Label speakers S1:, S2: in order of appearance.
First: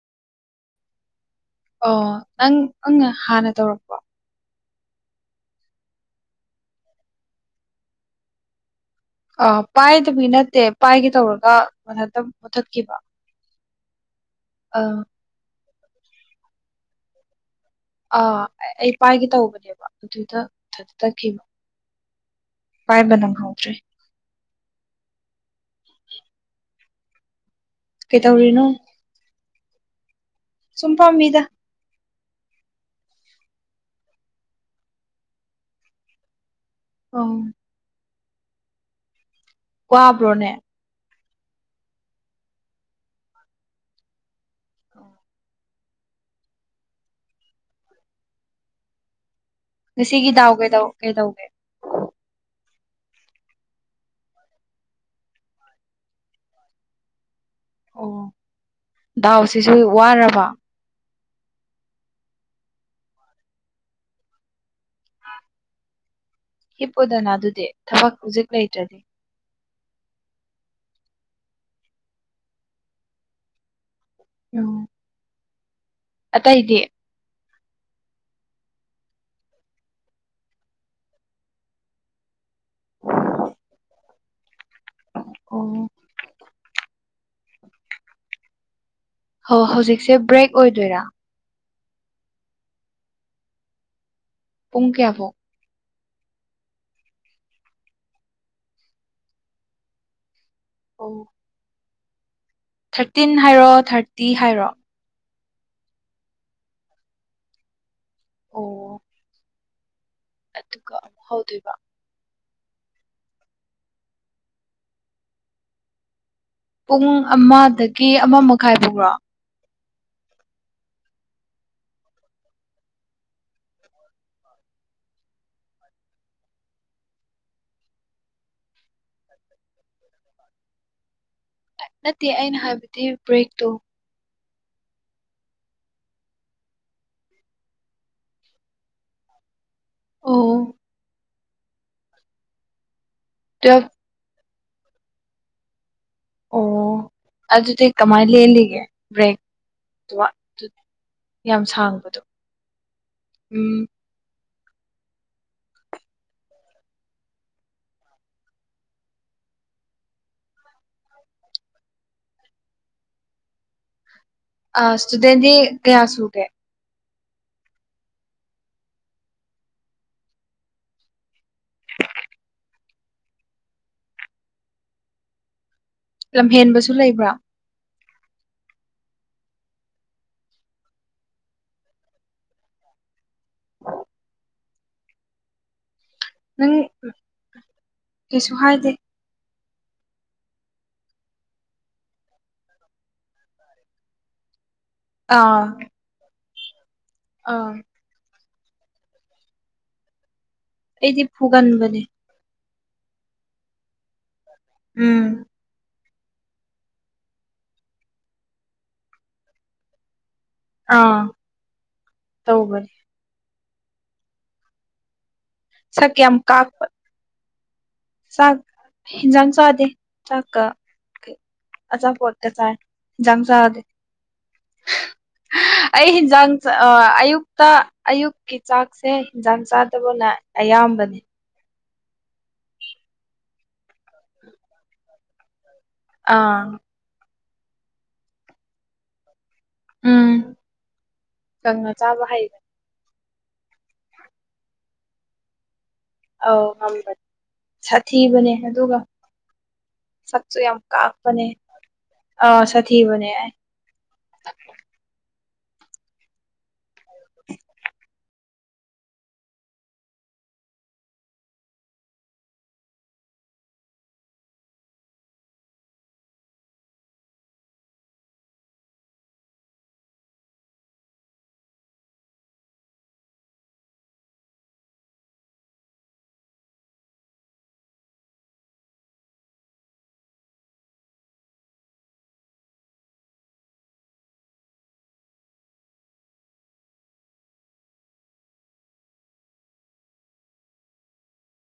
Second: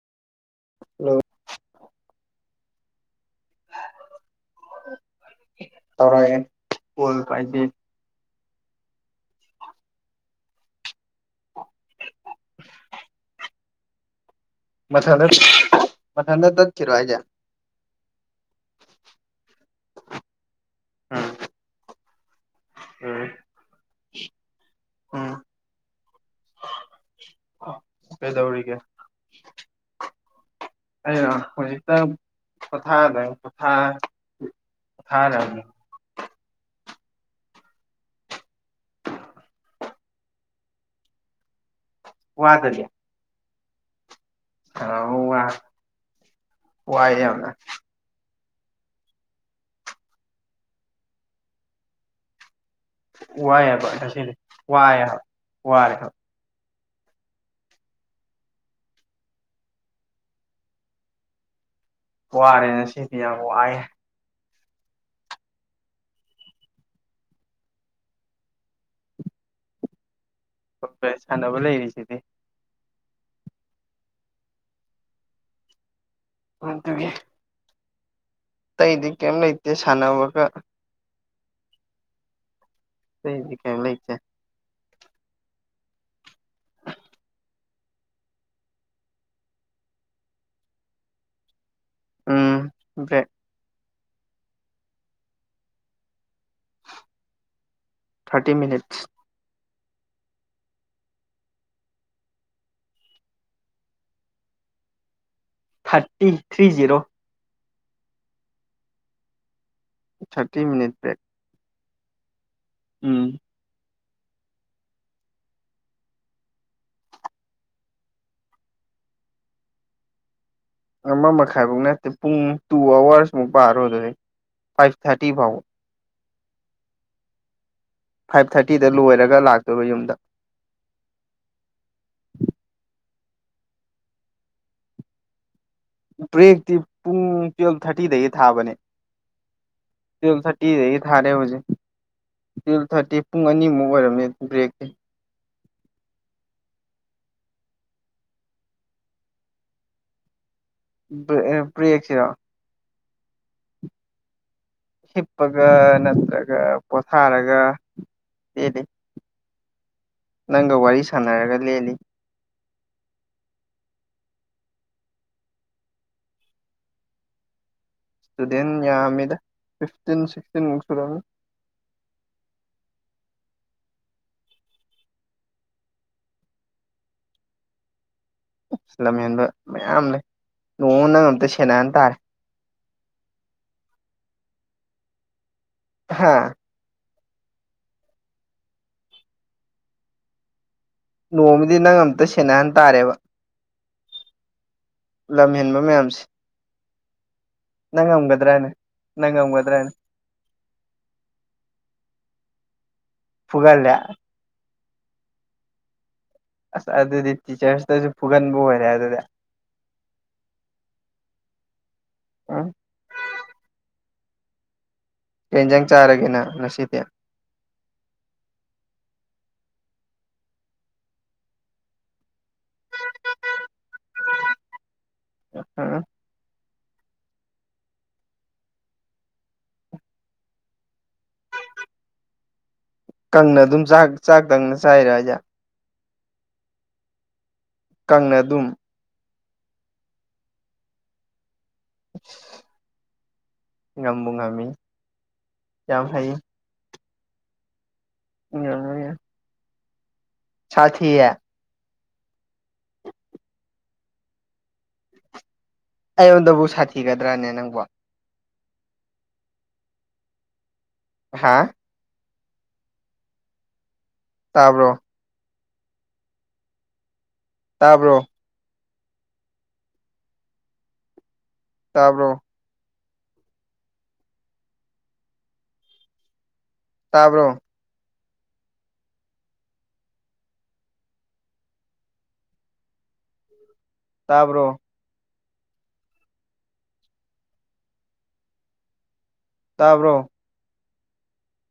S1: Hello
S2: ꯑꯣ ꯅꯪ ꯑꯪꯅ ꯍꯥꯟꯅ ꯇꯧꯔꯛ
S1: ꯇꯧꯔꯛꯑꯦ ꯀ‌ꯣꯜꯄꯥꯏꯗ‌ꯦ
S2: ꯑ ꯄꯥꯏꯗꯕꯤ ꯅꯠꯇꯦ ꯄꯥꯏꯒꯦ ꯇꯧꯔꯒ ꯃꯊꯟꯇ ꯃꯨꯊꯠꯈꯤꯕ [unintelligible]
S1: ꯃꯊꯟꯗ ꯃꯊꯟꯗ ꯇꯠꯈꯤꯔ‌ꯣ ꯍꯥꯏꯖ‌ꯦ
S2: ꯑꯥ ꯑꯩ ꯄꯥꯏꯒꯦ ꯇꯧꯕꯅꯦꯕ ꯑꯗꯨꯗ ꯃꯊꯟ
S1: ꯎꯝ
S2: ꯇꯠꯈꯤꯕ ꯄꯥꯏꯕ ꯅꯪꯍꯧꯗ꯭ꯔ‌ꯦ
S1: ꯑꯝ
S2: ꯀꯩꯗꯧꯔꯤꯅꯣ
S1: ꯀꯩꯗꯧꯔꯤꯒꯦ
S2: ꯁꯨꯝ
S1: ꯑꯩꯔꯣ
S2: ꯐꯝꯃꯤꯗ
S1: ꯍꯧꯖꯤꯛꯇꯝ ꯄꯣꯊꯥ [inaudible] ꯔꯝꯃꯤ
S2: ꯑꯣ ꯋꯥꯕ꯭ꯔꯣꯅꯦ
S1: ꯋꯥꯗꯗꯤ ꯁꯥꯅꯕꯕꯨꯋꯥ ꯋꯥꯏꯗ ꯌꯥꯝꯅ
S2: ꯉꯁꯤꯒꯤ ꯗꯥꯎ ꯀꯩꯗꯧ ꯀꯩꯗꯧꯒꯦ
S1: ꯋꯥꯏ ꯍꯥꯏꯕ ꯉꯁꯤꯗꯤ ꯋꯥꯏ ꯍꯥꯏꯕ ꯋꯥꯥꯔꯦ ꯍꯥꯏꯕ
S2: ꯑꯣ ꯗꯥꯎꯁꯤꯁꯨ ꯋꯥꯔꯕ
S1: ꯋꯥꯔꯦ ꯉꯁꯤꯗꯤ ꯌꯥꯝ ꯋꯥꯔ‌ꯦ
S2: ꯍꯤꯞꯄꯨꯗꯅ ꯑꯗꯨꯗꯤ ꯊꯕꯛ ꯍꯧꯖꯤꯛ ꯂꯩꯇ꯭ꯔꯗꯤ
S1: [inaudible] ꯁꯥꯟꯅꯕ ꯂꯩꯔꯤꯁꯤꯗꯤ
S2: ꯎꯝ ꯑꯇꯩꯗꯤ
S1: ꯑꯗꯨꯒꯤ ꯑꯇꯩꯗꯤ ꯀꯩꯝ ꯂꯩꯇꯦ ꯁꯥꯟꯅꯕꯒ ꯑꯇꯩꯗꯤ ꯀꯌꯤꯝ ꯂꯩꯇ‌ꯦ
S2: ꯑꯣ ꯍꯣ ꯍꯧꯖꯤꯛꯁꯦ ꯕ꯭ꯔꯦꯛ ꯑꯣꯏꯗꯣꯏꯔꯥ
S1: ꯎꯝ ꯕꯔ‌ꯦꯛ
S2: ꯄꯨꯡ ꯀꯌꯥꯕꯧ
S1: ꯊꯥꯔꯇꯤ ꯃꯤꯅꯤꯠꯁ
S2: ꯑꯣ ꯊꯥꯔꯇꯤꯟ ꯍꯥꯏꯔꯣ ꯊꯥꯔꯇꯤ ꯍꯥꯏꯔꯣ
S1: ꯊꯥꯔꯇꯤ ꯊ꯭ꯔꯤ ꯖꯤꯔꯣ
S2: ꯑꯣ
S1: ꯊꯥꯔꯇꯤ ꯃꯤꯅꯤꯠ ꯕꯦꯛ
S2: ꯍꯧꯗ‌ꯣꯏꯕ꯫
S1: ꯎꯝ꯫
S2: ꯄꯨꯡ ꯑꯃꯗꯒꯤ ꯑꯃ ꯃꯈꯥꯏ ꯕꯧꯔꯣ?
S1: ꯑꯃ ꯃꯈꯥꯏꯕꯧ ꯅꯠꯇꯦ ꯄꯨꯡ ꯇꯨ ꯑꯋꯥꯔꯁꯃꯨꯛ ꯄꯥꯔꯣ ꯑꯗꯨꯗꯩ ꯐꯥꯏꯚ ꯊꯥꯔꯇꯤ ꯐꯥꯎꯕ꯫ ꯐꯥꯏꯚ ꯊꯥꯔꯇꯤꯗ ꯂꯣꯏꯔꯒ ꯂꯥꯛꯇꯣꯏꯕ ꯌꯨꯝꯗ꯫
S2: ꯅꯠꯇꯦ ꯑꯩꯅ ꯍꯥꯏꯕꯗꯤ ꯕ꯭ꯔꯦꯛꯇꯣ꯫
S1: ꯕ꯭ꯔꯦꯛꯇꯤ ꯄꯨꯡ ꯇꯨꯌꯦꯜꯕ ꯊꯥꯔꯇꯤꯗꯒꯤ ꯊꯥꯕꯅꯦ꯫ ꯇꯨꯋꯜꯕ
S2: ꯑꯣ
S1: ꯊꯥꯔꯇꯤꯗꯒꯤ ꯊꯥꯔꯦ ꯍꯧꯖꯤꯛ ꯇꯨꯋꯜ ꯊꯥꯔꯇꯤ, ꯄꯨꯡ
S2: ꯇꯨꯋꯦꯜꯞ
S1: ꯑꯅꯤꯃꯨꯛ ꯑꯣꯏꯔꯝꯅꯤ꯫ ꯕ꯭ꯔꯦꯛꯇꯤ꯫
S2: ꯑꯣ ꯑꯗꯨꯗꯤ ꯀꯃꯥꯏꯅ ꯂꯦꯜꯂꯤꯒꯦ ꯕ꯭ꯔꯦꯛ [unintelligible] ꯌꯥꯝ ꯁꯥꯡꯕꯗꯣ
S1: ꯕ꯭ꯔꯦꯛꯁꯤꯔꯣ
S2: ꯎꯝ꯫
S1: ꯍꯤꯞꯄꯒ ꯅꯠꯇ꯭ꯔꯒ ꯄꯣꯊꯥꯔꯒ ꯂꯦꯜꯂꯤ꯫ ꯅꯪꯒ ꯋꯥꯔꯤ ꯁꯥꯟꯅꯔꯒ ꯂꯦꯜꯂꯤ꯫
S2: ꯑ ꯏꯁꯇꯨꯗꯦꯟꯗꯤ ꯀꯌꯥ ꯁꯨꯒꯦ?
S1: ꯏꯁꯇꯨꯗꯦꯟ ꯌꯥꯃꯤꯗ ꯐꯤꯐꯇꯤꯟ-ꯁꯤꯛꯁꯇꯤꯟꯃꯨꯛ ꯁꯨꯔꯝꯅꯤ꯫
S2: ꯂꯝ ꯍꯦꯟꯕꯁꯨ ꯂꯩꯕ꯭ꯔꯣ꯫
S1: ꯂꯝ ꯍꯦꯟꯕ ꯃꯌꯥꯝ ꯂꯩ ꯅꯣꯡꯃ ꯅꯪ ꯑꯝꯇ ꯁꯦꯟꯅꯍꯟ ꯇꯥꯔꯦ꯫ ꯍꯥꯥ꯫
S2: ꯅꯪ ꯀꯩꯁꯨ ꯍꯥꯏꯗꯦ꯫
S1: ꯅꯣꯡꯃꯗꯤ ꯅꯪ ꯑꯝꯇ ꯁꯦꯟꯅꯍꯟ ꯇꯥꯔꯦꯕ꯫ ꯂꯝ
S2: ꯑꯥ
S1: ꯍꯦꯟꯕ ꯃꯌꯥꯝꯁꯦ꯫
S2: ꯑꯥ꯫
S1: ꯅꯪ ꯉꯝꯒꯗ꯭ꯔꯥꯅꯦ ꯅꯪ ꯉꯝꯒꯗ꯭ꯔꯥꯅꯦ?
S2: ꯑꯩꯗꯤ ꯐꯨꯒꯟꯕꯅꯦ꯫
S1: ꯄꯨꯒꯜꯂꯦ?
S2: ꯎꯝ꯫
S1: ꯑꯁ ꯑꯗꯨꯗꯤ ꯇꯤꯆꯔꯁꯇꯁꯨ ꯐꯨꯒꯟꯕ ꯑꯣꯏꯔꯦ ꯑꯗꯨꯗꯤ꯫
S2: ꯑꯥ
S1: ꯎꯝ
S2: ꯇꯧꯕꯅꯦ꯫
S1: ꯀꯩ ꯍꯦꯟꯖꯥꯡ
S2: ꯁꯛ
S1: ꯆꯥꯔꯒꯦ
S2: ꯌꯥꯝ
S1: ꯅꯪ
S2: ꯀꯥꯛꯄ
S1: ꯉꯁꯤꯗꯤ?
S2: ꯆꯥꯛ ꯍꯦꯟꯖꯥꯡ ꯆꯥꯗꯦ ꯆꯥꯛꯀ ꯀꯩ ꯑꯆꯥꯄꯣꯠ ꯀ ꯆꯥꯏ ꯍꯦꯟꯖꯥꯡ ꯆꯥꯗꯦ꯫
S1: ꯎꯝ
S2: ꯑꯩ ꯍꯤꯟꯖꯥꯡ ꯑꯌꯨꯛꯇ ꯑꯌꯨꯛꯀꯤ ꯆꯥꯛꯁꯦ ꯍꯟꯖꯥꯡ ꯆꯥꯗꯕꯅ ꯑꯌꯥꯝꯕꯅꯤ꯫
S1: ꯀꯪꯅ ꯑꯗꯨꯝ ꯆꯥꯛ ꯆꯥꯛ ꯇꯪꯅ ꯆꯥꯏꯔ ꯍꯥꯏꯖꯦ?
S2: ꯑꯥ꯫
S1: ꯀꯪꯅ ꯑꯗꯨꯝ꯫
S2: ꯎꯝ ꯀꯪꯅ ꯆꯥꯕ ꯍꯩꯕꯅꯤ꯫
S1: ꯉꯝꯕꯨꯨ ꯉꯝꯃꯤ ꯌꯥꯝ ꯍꯩ꯫
S2: ꯑꯧ ꯉꯝꯕꯅꯦ ꯁꯥꯊꯤꯕꯅꯦ ꯑꯗꯨꯒ
S1: ꯉꯝꯃꯤ
S2: ꯁꯛ ꯁꯨ ꯌꯥꯝ
S1: ꯁꯥꯊꯤꯌꯦ
S2: ꯀꯥꯞꯄꯅꯦ ꯑ ꯁꯥꯊꯤꯕꯅꯦ ꯑꯩ꯫
S1: ꯑꯩꯉꯣꯟꯗꯕꯨ ꯁꯥꯊꯤꯒꯗ꯭ꯔꯥꯅꯦ ꯅꯪꯕꯨ꯫ ꯍꯥꯥ꯫ ꯇꯥꯕ꯭ꯔꯣ꯫ ꯇꯥꯕ꯭ꯔꯣ꯫ ꯇꯥꯕꯔꯣ꯫ ꯇꯥꯕ꯭ꯔꯣ ꯇꯥꯕ꯭ꯔꯣ ꯇꯥꯕ꯭ꯔꯣ